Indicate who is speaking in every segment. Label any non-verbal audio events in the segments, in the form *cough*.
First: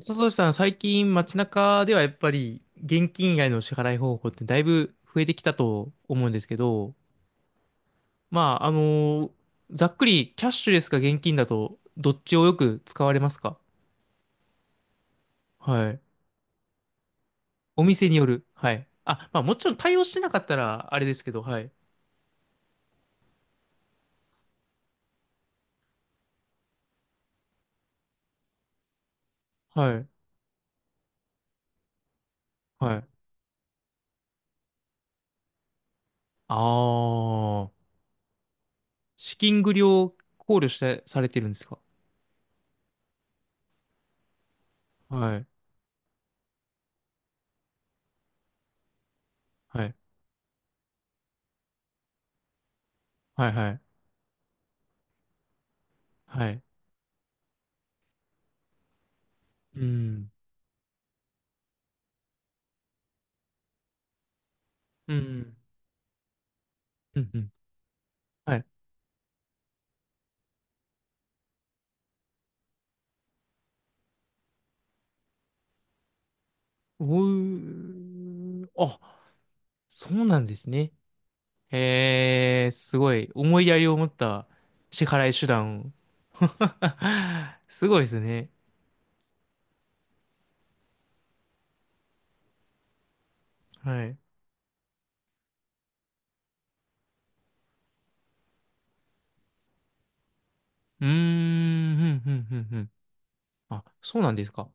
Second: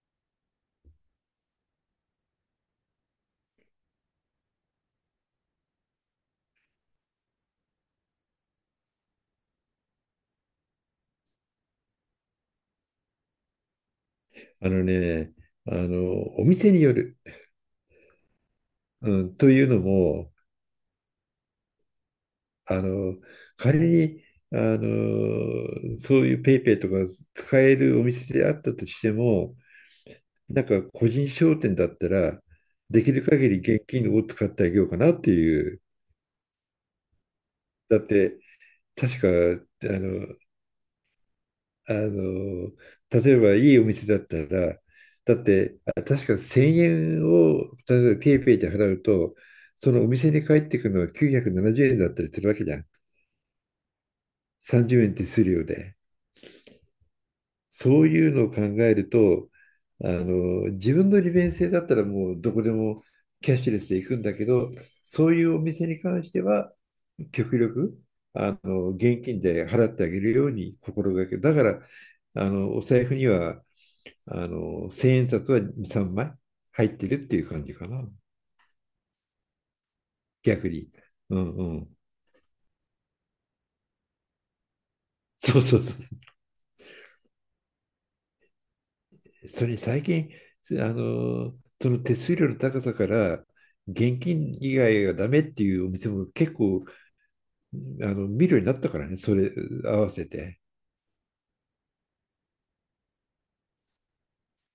Speaker 1: 佐藤さん、最近街中ではやっぱり現金以外の支払い方法ってだいぶ増えてきたと思うんですけど、まあ、ざっくりキャッシュレスか現金だとどっちをよく使われますか？
Speaker 2: あのね、
Speaker 1: はい。
Speaker 2: お店による。
Speaker 1: お店による。はい。
Speaker 2: う
Speaker 1: あ、
Speaker 2: ん、
Speaker 1: まあ
Speaker 2: と
Speaker 1: も
Speaker 2: い
Speaker 1: ち
Speaker 2: う
Speaker 1: ろん
Speaker 2: の
Speaker 1: 対応してな
Speaker 2: も、
Speaker 1: かったらあれですけど、はい。
Speaker 2: あの、仮に、そういうペイペイとか使えるお店であったとしても、
Speaker 1: はい。
Speaker 2: なんか個人商店だったら、
Speaker 1: は
Speaker 2: で
Speaker 1: い。
Speaker 2: きる限り現金を使ってあげようかなっていう。
Speaker 1: ああ、
Speaker 2: だって、確か、
Speaker 1: 資金繰り
Speaker 2: あ
Speaker 1: を
Speaker 2: の、
Speaker 1: 考慮して、されてるんですか？
Speaker 2: あの、例えばいいお店だったら、だ
Speaker 1: は
Speaker 2: っ
Speaker 1: い。
Speaker 2: て、確か1000円を、例えばペイペイで払うと、
Speaker 1: は
Speaker 2: そ
Speaker 1: い。
Speaker 2: のお店に帰ってくるのは970円だったりするわけじゃん。
Speaker 1: はい。はい。
Speaker 2: 30円手数料で。
Speaker 1: はい。
Speaker 2: そういうのを考えると、
Speaker 1: うん。
Speaker 2: 自分の利便性だったらもうどこでもキャッシュレスで行くんだけど、
Speaker 1: う
Speaker 2: そうい
Speaker 1: ん。
Speaker 2: うお店に関しては、
Speaker 1: うん。うん。
Speaker 2: 極力、
Speaker 1: はい。
Speaker 2: 現金で払ってあげるように心がける、だから、お財布には、千円札は2、3枚入ってるっていう感じか
Speaker 1: お
Speaker 2: な。
Speaker 1: う、あ、そうなんで
Speaker 2: 逆
Speaker 1: す
Speaker 2: に。
Speaker 1: ね。
Speaker 2: うんうん。
Speaker 1: すごい、思いやりを持った支払い手
Speaker 2: そうそ
Speaker 1: 段
Speaker 2: う
Speaker 1: を。
Speaker 2: そう。
Speaker 1: *laughs* すごいですね。
Speaker 2: それに最近、あの、その手数料の高さから、
Speaker 1: はい。う
Speaker 2: 現金以外がダメっていうお店も結構、見るようになったからね、それ合わせて。
Speaker 1: ーん、ふんふんふんふん。あ、そうなんですか。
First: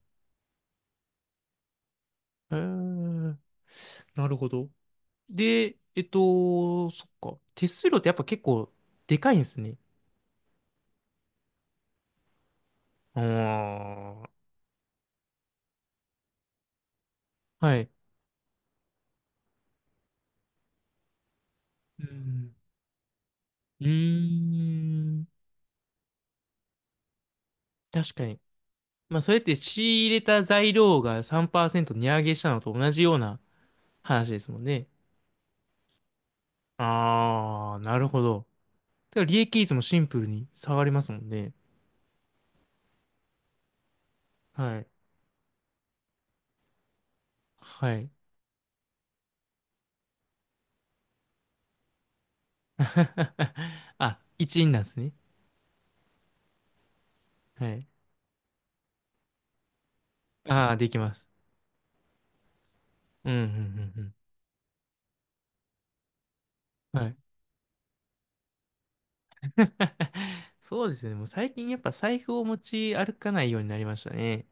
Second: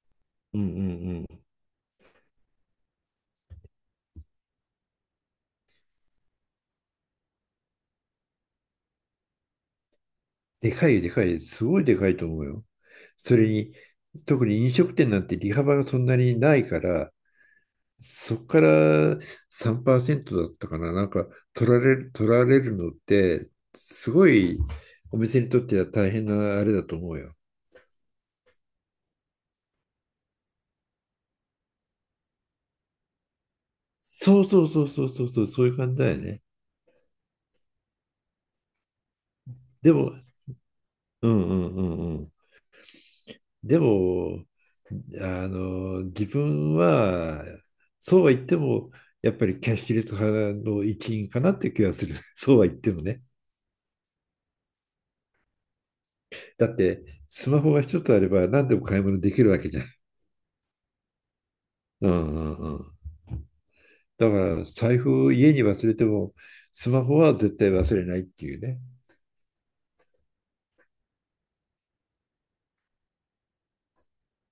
Speaker 2: うんうんうん。
Speaker 1: えーなるほど。で、そっか。手数料ってやっぱ結構でかいんですね。
Speaker 2: でかいよ、でかい。すごいでかいと思うよ。それに、
Speaker 1: あ
Speaker 2: 特に飲食店なんて利幅がそんなにないから、
Speaker 1: あ、はい。
Speaker 2: そこから3%だったかな、なんか取られ
Speaker 1: う
Speaker 2: る、取ら
Speaker 1: ん。
Speaker 2: れるのって、
Speaker 1: うー
Speaker 2: すごいお
Speaker 1: ん、
Speaker 2: 店にとっては大変なあれだと思うよ。
Speaker 1: 確かに。まあ、それって仕入れた材料が3%値上げしたのと同じような話で
Speaker 2: そう
Speaker 1: すも
Speaker 2: そ
Speaker 1: ん
Speaker 2: うそ
Speaker 1: ね。
Speaker 2: うそうそうそう、そういう感じだよね。
Speaker 1: あー、なるほど。だから利益率も
Speaker 2: で
Speaker 1: シン
Speaker 2: も、
Speaker 1: プルに下がりますも
Speaker 2: う
Speaker 1: ん
Speaker 2: ん
Speaker 1: ね。
Speaker 2: うんうんうん。でも、
Speaker 1: はい。
Speaker 2: 自分は、
Speaker 1: はい。
Speaker 2: そうは言っても、やっぱりキャッシュレス派の一員かなって気がする。*laughs* そうは言ってもね。
Speaker 1: *laughs* あ、一員なんですね。
Speaker 2: だって、スマ
Speaker 1: は
Speaker 2: ホが
Speaker 1: い。
Speaker 2: 一つあれば何でも買い物できるわけじゃん。
Speaker 1: あー、できます。
Speaker 2: うんうんうん。
Speaker 1: うん、うん、うん
Speaker 2: だから、財布を家に忘れても、ス
Speaker 1: うん。
Speaker 2: マ
Speaker 1: は
Speaker 2: ホ
Speaker 1: い。
Speaker 2: は絶対忘れないっていうね。
Speaker 1: *laughs* そうですね。もう最近やっぱ財布を持ち歩かないようになりましたね。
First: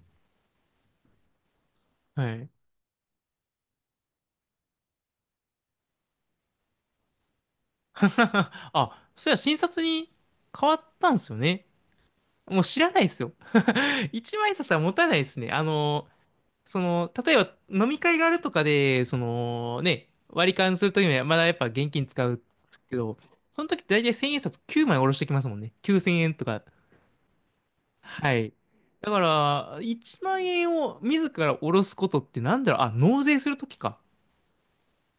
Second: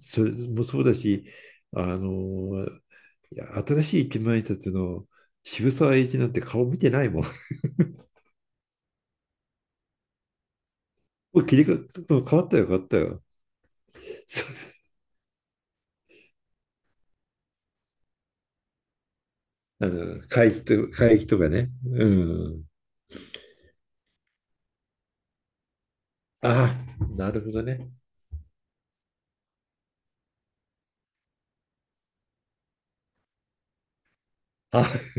Speaker 2: それもそうだし、あ
Speaker 1: はい。
Speaker 2: の、いや、新しい一万円札の渋沢栄一なんて顔見てないもん。*laughs*
Speaker 1: *laughs* あ、そりゃ診察に変わったんですよ
Speaker 2: もう切り
Speaker 1: ね。
Speaker 2: 替わ変わった
Speaker 1: もう
Speaker 2: よ、変
Speaker 1: 知
Speaker 2: わっ
Speaker 1: ら
Speaker 2: た
Speaker 1: ないです
Speaker 2: よ。
Speaker 1: よ。*laughs* 一
Speaker 2: *laughs*
Speaker 1: 枚札は持たないですね。例えば飲み会があるとかで、
Speaker 2: 会
Speaker 1: 割り
Speaker 2: 費
Speaker 1: 勘す
Speaker 2: と、
Speaker 1: るとき
Speaker 2: 会
Speaker 1: には
Speaker 2: 費
Speaker 1: ま
Speaker 2: と
Speaker 1: だ
Speaker 2: か
Speaker 1: やっぱ
Speaker 2: ね。
Speaker 1: 現金
Speaker 2: う
Speaker 1: 使う
Speaker 2: ん。
Speaker 1: けど、その時って大体1000円札9枚下ろしてきますもんね。9000円とか。
Speaker 2: ああ、なるほどね。
Speaker 1: はい。だから、1万円を自ら下ろすことってなんだろう、あ、納税するときか。
Speaker 2: あ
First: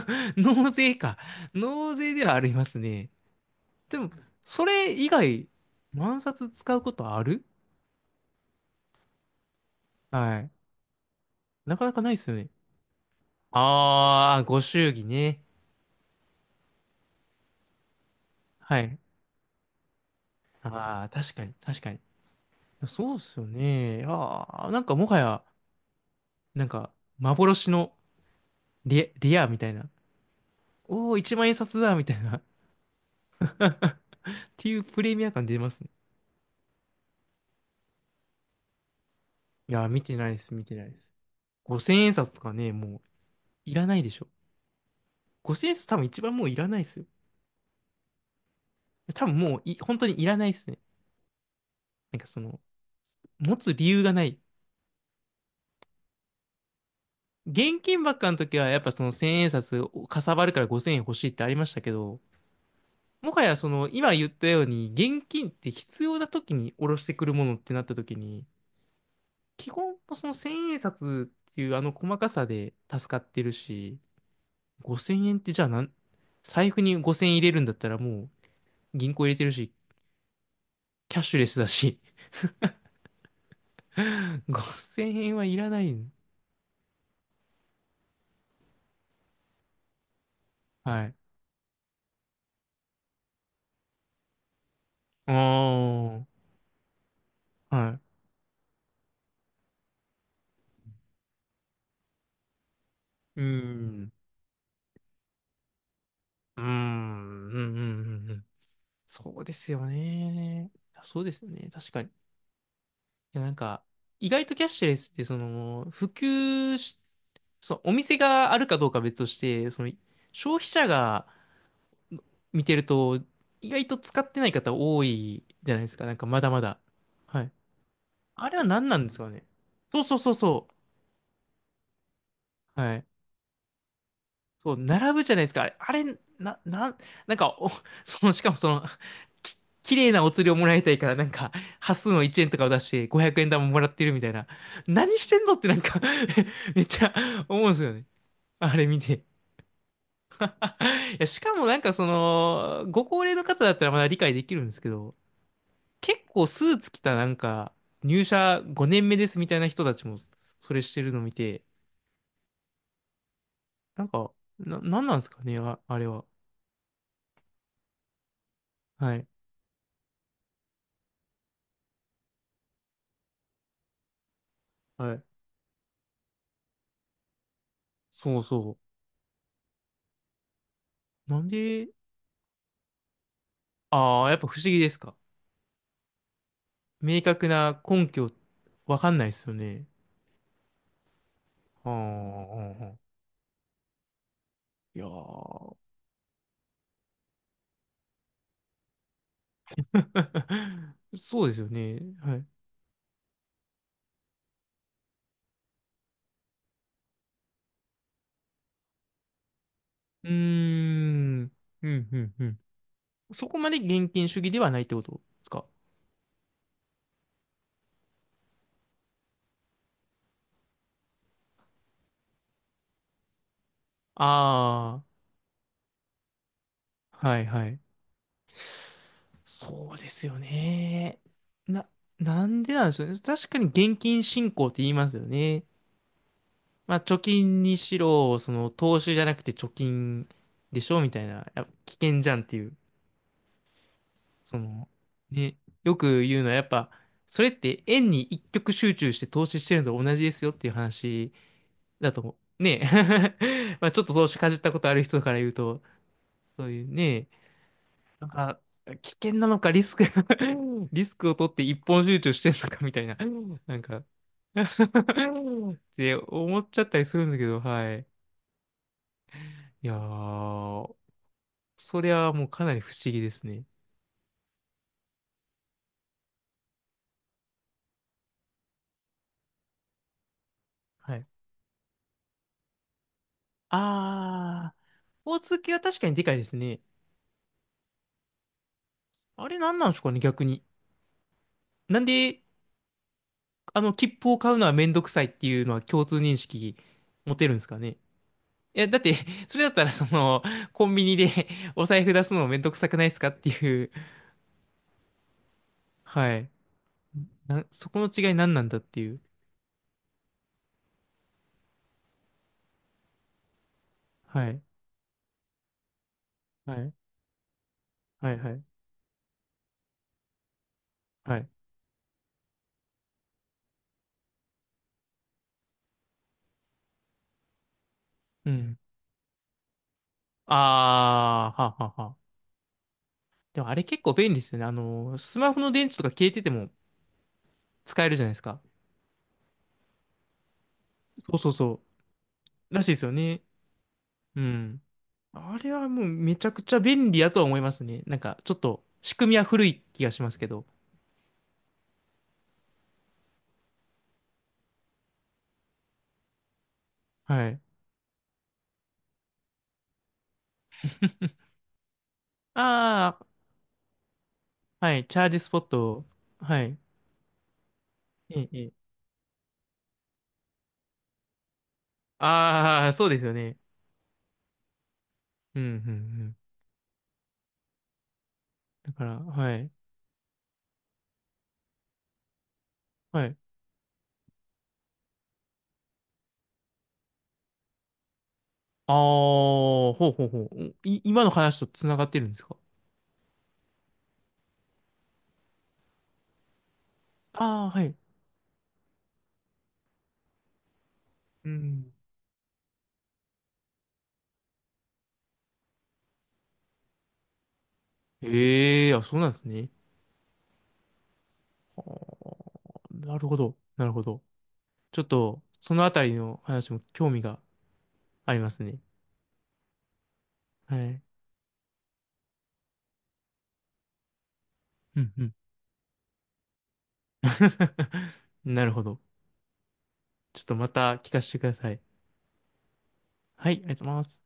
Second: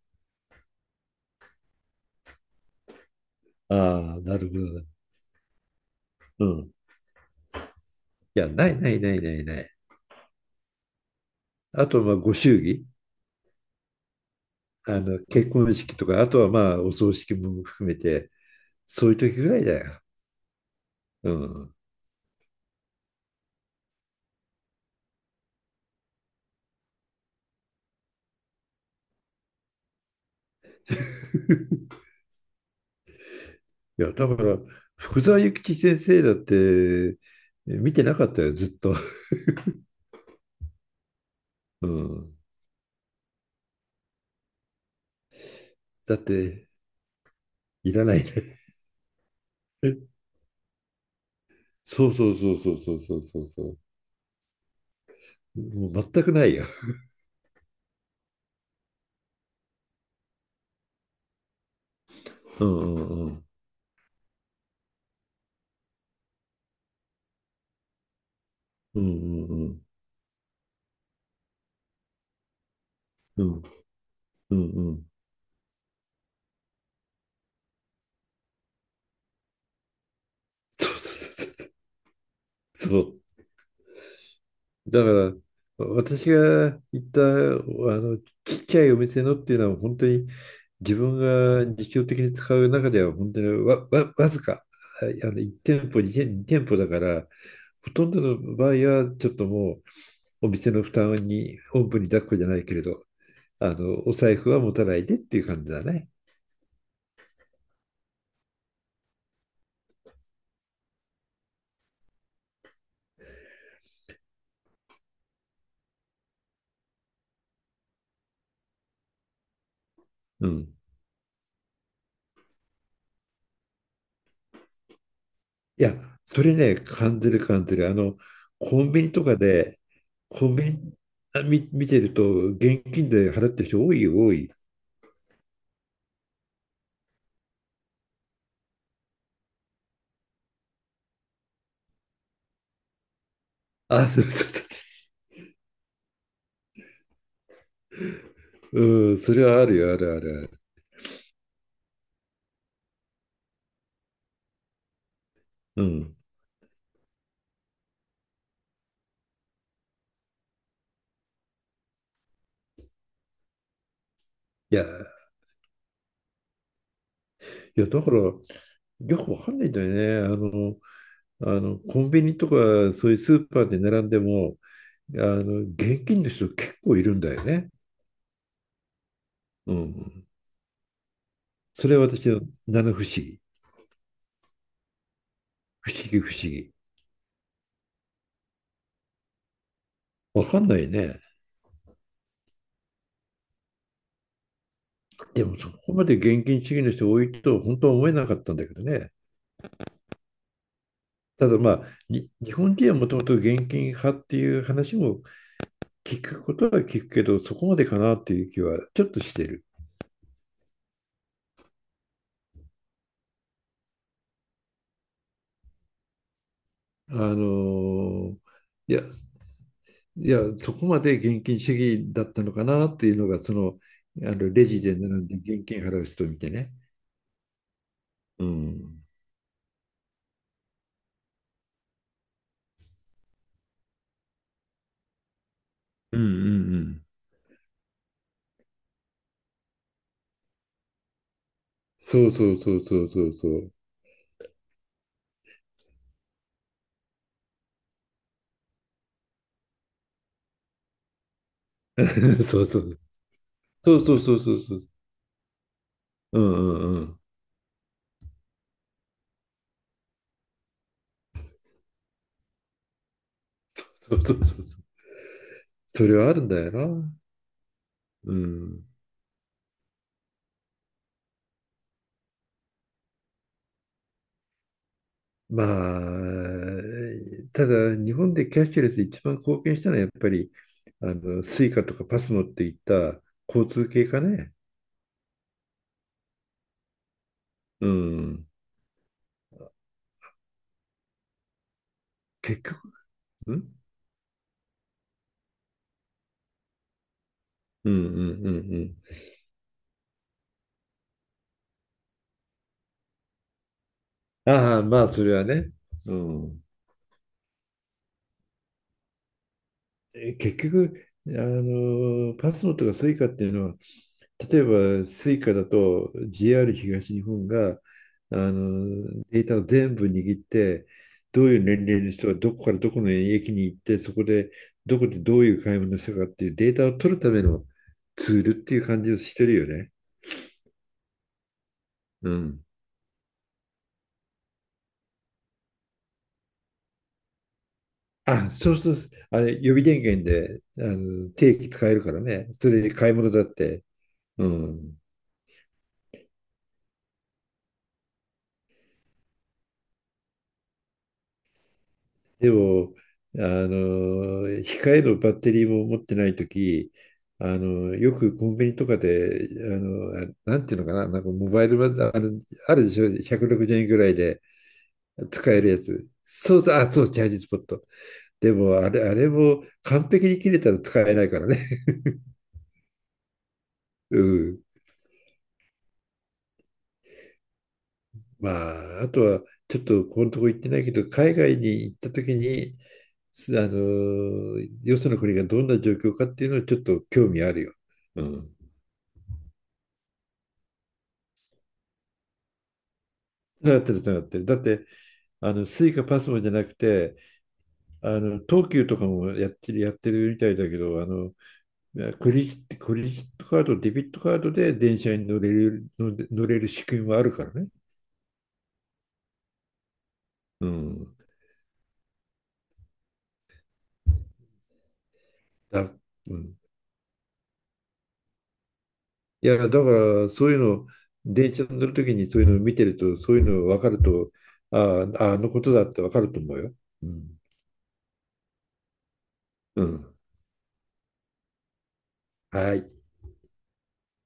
Speaker 1: *laughs* 納税か。納税ではありますね。でも、
Speaker 2: あ、なるほ
Speaker 1: そ
Speaker 2: どね。
Speaker 1: れ以外、万
Speaker 2: う
Speaker 1: 札
Speaker 2: ん。い
Speaker 1: 使うことある？
Speaker 2: や、ないないないないない。
Speaker 1: はい。なか
Speaker 2: あ
Speaker 1: なか
Speaker 2: と、
Speaker 1: な
Speaker 2: ま
Speaker 1: い
Speaker 2: あ、
Speaker 1: です
Speaker 2: ご
Speaker 1: よね。
Speaker 2: 祝儀。
Speaker 1: ああ、ご祝儀ね。
Speaker 2: 結婚式とか、あとはまあ、お葬式も含めて、
Speaker 1: はい。
Speaker 2: そういう時ぐらいだよ。
Speaker 1: ああ、
Speaker 2: う
Speaker 1: 確かに、
Speaker 2: ん。
Speaker 1: 確かに。そうっすよね。ああ、なんかもはや、なんか、幻のレアみたいな。おお、一万円札だ
Speaker 2: *laughs*
Speaker 1: みたいな。*laughs* っ
Speaker 2: いや、だから、
Speaker 1: ていうプレ
Speaker 2: 福
Speaker 1: ミア
Speaker 2: 沢
Speaker 1: 感出
Speaker 2: 諭
Speaker 1: ま
Speaker 2: 吉
Speaker 1: すね。
Speaker 2: 先生だって、見てなかったよ、ずっと。
Speaker 1: いやー、見てないです、見てないです。
Speaker 2: う
Speaker 1: 5000円札
Speaker 2: ん。
Speaker 1: とかね、もういらないでしょ。5000円札多分
Speaker 2: だっ
Speaker 1: 一番もういら
Speaker 2: て、
Speaker 1: ないですよ。
Speaker 2: いらないね。
Speaker 1: 多分もうい、本当に
Speaker 2: *laughs*
Speaker 1: いらないですね。
Speaker 2: そう
Speaker 1: なんか
Speaker 2: そうそうそうそうそうそう
Speaker 1: 持つ
Speaker 2: そ
Speaker 1: 理由がない。
Speaker 2: う。もう全くないよ。
Speaker 1: 現金ばっかの時は、やっぱその1000円札をかさばるから5000円欲しいってありましたけど、
Speaker 2: うんうんう
Speaker 1: もは
Speaker 2: ん。
Speaker 1: やその今言ったように現金って必要な時に下ろしてくるものってなった時に
Speaker 2: うんうん
Speaker 1: 基
Speaker 2: うん。
Speaker 1: 本その千円札っていうあの細かさで助かって
Speaker 2: う
Speaker 1: る
Speaker 2: ん
Speaker 1: し、
Speaker 2: うんうん。
Speaker 1: 5000円ってじゃあ財布に5000円入れるんだったらもう銀行入れてるし
Speaker 2: そうそ
Speaker 1: キャッ
Speaker 2: う
Speaker 1: シュレ
Speaker 2: そう
Speaker 1: ス
Speaker 2: そ
Speaker 1: だ
Speaker 2: う。
Speaker 1: し
Speaker 2: そう。そう
Speaker 1: *laughs*
Speaker 2: だか
Speaker 1: 5000
Speaker 2: ら、
Speaker 1: 円はいらない。
Speaker 2: 私が行ったあのちっちゃいお店のっていうのは本当に自
Speaker 1: はい。
Speaker 2: 分が日常的に使う中では本当にわずか1店舗
Speaker 1: あ
Speaker 2: 2店、に店舗だから
Speaker 1: あ、は
Speaker 2: ほとん
Speaker 1: い。
Speaker 2: どの場合はちょっともうお店の負担におんぶに抱っこじゃないけれど
Speaker 1: うん。
Speaker 2: お財布は持たないでっていう感じだね。
Speaker 1: うん。うんうんうんうん。そうですよね。いやそうですよね。確かに。いやなんか、意外とキャッシュレスって普及し、そう、お店があるかどうかは別として、
Speaker 2: う
Speaker 1: 消費
Speaker 2: ん。
Speaker 1: 者が見てると、意外と使ってない方多いじゃない
Speaker 2: い
Speaker 1: で
Speaker 2: や、
Speaker 1: すか。なんかま
Speaker 2: そ
Speaker 1: だ
Speaker 2: れ
Speaker 1: ま
Speaker 2: ね、
Speaker 1: だ。
Speaker 2: 感じる
Speaker 1: はい。
Speaker 2: 感じる。
Speaker 1: あれは
Speaker 2: コ
Speaker 1: 何
Speaker 2: ン
Speaker 1: なん
Speaker 2: ビ
Speaker 1: で
Speaker 2: ニ
Speaker 1: す
Speaker 2: と
Speaker 1: か
Speaker 2: か
Speaker 1: ね。
Speaker 2: で、
Speaker 1: そうそうそう
Speaker 2: コンビ
Speaker 1: そ
Speaker 2: ニあ見、見てると、
Speaker 1: う。
Speaker 2: 現
Speaker 1: はい。
Speaker 2: 金で払ってる人多いよ、多い。
Speaker 1: そう、並ぶじゃないですか。あれ、あれな、なん、なんか、*laughs* しかもき、綺麗なお釣りをもらいたいから、なんか、端数の1円とかを出して、500円玉もらって
Speaker 2: あ、
Speaker 1: る
Speaker 2: そ
Speaker 1: み
Speaker 2: う
Speaker 1: たい
Speaker 2: そ
Speaker 1: な。
Speaker 2: うそ
Speaker 1: 何してんのってなんか *laughs* めっちゃ思うんですよね。あ
Speaker 2: う。
Speaker 1: れ見
Speaker 2: うん、
Speaker 1: て。
Speaker 2: それはあるよ、あるある
Speaker 1: *laughs* いや、しかもなんかご高齢の方だったらまだ理解できるんですけど、
Speaker 2: ある。うん。
Speaker 1: 結構スーツ着たなんか、入社5年目ですみたいな人たちも、それしてるの見て、なんか、
Speaker 2: いや、い
Speaker 1: なんなんですかね、あ、あれは。
Speaker 2: や、だから、よ
Speaker 1: はい。
Speaker 2: くわかんないんだよね。コンビニとか、そういうスーパーで並んでも、
Speaker 1: はい。
Speaker 2: 現金の人結構いるんだよね。
Speaker 1: そうそう。
Speaker 2: うん。
Speaker 1: なんで、
Speaker 2: それは私の七不思議。
Speaker 1: ああ、やっぱ不思議ですか。
Speaker 2: 不思議不思議。
Speaker 1: 明確な根拠、わかんないですよね。
Speaker 2: わかんないね。
Speaker 1: ああ、うんうん、いやー
Speaker 2: でもそこまで現金主義の人多いと本当は思えなかったんだけどね。
Speaker 1: *laughs* そう
Speaker 2: た
Speaker 1: で
Speaker 2: だ
Speaker 1: すよ
Speaker 2: まあ、
Speaker 1: ね。はい。う
Speaker 2: 日本人はもともと現金派っていう話も聞くことは聞くけど、そこまでかなっていう気はちょっとしてる。
Speaker 1: ーん。うん、うん、うん。そこまで現金主義ではないってことですか。
Speaker 2: あのーいや、いや、そこまで現金主義だったのかなっていうのが、あのレジで
Speaker 1: あ
Speaker 2: 並んで現金払う人を見てね。
Speaker 1: あ、はい、はい。
Speaker 2: うん。
Speaker 1: そうですよね。な、なんでなんでしょうね。確かに現金信仰って言いますよね。
Speaker 2: うんうんう
Speaker 1: まあ、
Speaker 2: ん。
Speaker 1: 貯金にしろ、投資じゃなくて貯金でしょみたいな、やっぱ危険
Speaker 2: そ
Speaker 1: じ
Speaker 2: う
Speaker 1: ゃんっ
Speaker 2: そ
Speaker 1: て
Speaker 2: う
Speaker 1: いう、
Speaker 2: そうそうそうそう。
Speaker 1: その、ね、よく言うのはやっぱ、それって円に一極集中して投資してるのと同じですよっていう話だと、
Speaker 2: *laughs* そうそ
Speaker 1: ね、
Speaker 2: う。
Speaker 1: *laughs* まあ
Speaker 2: そ
Speaker 1: ちょ
Speaker 2: う
Speaker 1: っと
Speaker 2: そう
Speaker 1: 投
Speaker 2: そ
Speaker 1: 資
Speaker 2: う
Speaker 1: か
Speaker 2: そ
Speaker 1: じ
Speaker 2: う
Speaker 1: った
Speaker 2: そ
Speaker 1: こ
Speaker 2: う。
Speaker 1: とある人から言うと、
Speaker 2: うん
Speaker 1: そういう
Speaker 2: うんうん。
Speaker 1: ね、なんか危険なのかリスク *laughs* リスクを取って一本集中してるのかみたいな、なんか *laughs* っ
Speaker 2: そうそうそうそ
Speaker 1: て
Speaker 2: れはあるん
Speaker 1: 思
Speaker 2: だ
Speaker 1: っ
Speaker 2: よ
Speaker 1: ちゃったり
Speaker 2: な。
Speaker 1: するんだけど、はい。
Speaker 2: うん。
Speaker 1: いやー、それはもうかなり不思議ですね。
Speaker 2: まあ、ただ日本でキャッシュレス一番貢献したのはやっぱりあ
Speaker 1: はい。
Speaker 2: のスイカとかパスモっていった交通系かね。
Speaker 1: あー、スポーツ系は確かにでかいですね。
Speaker 2: うん。
Speaker 1: あれ何なんでしょうかね、逆に。なんで、
Speaker 2: 結局、うん
Speaker 1: 切符を買うのはめんどくさいっていうのは共通認識持てるんですか
Speaker 2: うん
Speaker 1: ね。
Speaker 2: うんう
Speaker 1: いや、
Speaker 2: ん
Speaker 1: だって、*laughs* それだったら、コンビニで *laughs* お財布出すのもめんどくさくないですかっていう。
Speaker 2: うん。ああ、まあそれはね。う
Speaker 1: はい。
Speaker 2: ん。
Speaker 1: そこの違い何なんだっていう。
Speaker 2: 結局、パスモとかスイカっていうのは、
Speaker 1: は
Speaker 2: 例
Speaker 1: い。
Speaker 2: えばスイカだと
Speaker 1: は
Speaker 2: JR
Speaker 1: い。
Speaker 2: 東日本が
Speaker 1: は
Speaker 2: あ
Speaker 1: い、はい。
Speaker 2: のデータを全部握って
Speaker 1: は
Speaker 2: どう
Speaker 1: い。
Speaker 2: いう年齢の人がどこからどこの駅に行ってそこでどこでどういう買い物をしたかっていうデータを取るためのツー
Speaker 1: う
Speaker 2: ルって
Speaker 1: ん。
Speaker 2: いう感じをしてるよね。
Speaker 1: あー、はあはあはあ。
Speaker 2: うん。
Speaker 1: でもあれ結構便利ですよね。スマホの電池とか消えてても、使えるじゃないです
Speaker 2: あ、
Speaker 1: か。
Speaker 2: そうそう、あれ予備電源であの
Speaker 1: そうそう
Speaker 2: 定期
Speaker 1: そ
Speaker 2: 使えるからね。そ
Speaker 1: う。
Speaker 2: れ
Speaker 1: らし
Speaker 2: で
Speaker 1: いです
Speaker 2: 買
Speaker 1: よ
Speaker 2: い物
Speaker 1: ね。
Speaker 2: だって。
Speaker 1: う
Speaker 2: う
Speaker 1: ん。
Speaker 2: ん。
Speaker 1: あれはもうめちゃくちゃ便利やとは思いますね。なんかちょっと仕組みは古い気がしますけど。
Speaker 2: でも、控えのバッテリーも持ってないとき、
Speaker 1: はい。
Speaker 2: よくコンビニとかで、あなんていうのかな、なんかモバイルバある、あるでしょ、
Speaker 1: あ
Speaker 2: 160円ぐらいで
Speaker 1: あ、はい。チャージス
Speaker 2: 使
Speaker 1: ポ
Speaker 2: え
Speaker 1: ッ
Speaker 2: るや
Speaker 1: ト。
Speaker 2: つ。そ
Speaker 1: は
Speaker 2: うそう、
Speaker 1: い。
Speaker 2: あ、そう、チャージスポット。
Speaker 1: ええ、
Speaker 2: で
Speaker 1: ええ。
Speaker 2: も、あれも完璧に切れたら使えないからね。
Speaker 1: ああ、そうですよね。
Speaker 2: *laughs* うん。
Speaker 1: うん、うん、うん。
Speaker 2: ま
Speaker 1: だ
Speaker 2: あ、
Speaker 1: か
Speaker 2: あ
Speaker 1: ら、
Speaker 2: とは、
Speaker 1: はい。
Speaker 2: ちょっとこのとこ行ってないけど、海外に行ったときに、
Speaker 1: はい。
Speaker 2: すあの、よその国がどんな状況かっていうのはちょっと興味あるよ。うん。
Speaker 1: ああ、ほうほうほう。今の話とつながってるんですか？
Speaker 2: つながってる、つながってる。だって、スイカパスモじゃなくて、
Speaker 1: ああー、はい。
Speaker 2: 東急とかもやってるみたいだけど、
Speaker 1: うん。
Speaker 2: クレジットカード、デビットカードで電車に乗れる仕組みもあるからね。
Speaker 1: ええ、あ、そうなんですね。
Speaker 2: うん。
Speaker 1: なるほど。なるほど。ちょっと、そ
Speaker 2: だ、
Speaker 1: のあたり
Speaker 2: う
Speaker 1: の
Speaker 2: ん。
Speaker 1: 話も興味がありますね。
Speaker 2: いや、だから、そういう
Speaker 1: は
Speaker 2: の、
Speaker 1: い。
Speaker 2: 電車に乗るときにそういうのを見てると、そういうの分かると、
Speaker 1: う
Speaker 2: あ
Speaker 1: んうん。
Speaker 2: あ、あのことだって分かると思うよ。うん。
Speaker 1: *laughs* なるほど。
Speaker 2: うん。
Speaker 1: ちょっとまた聞かせてください。
Speaker 2: はい。
Speaker 1: はい、ありがとうございます。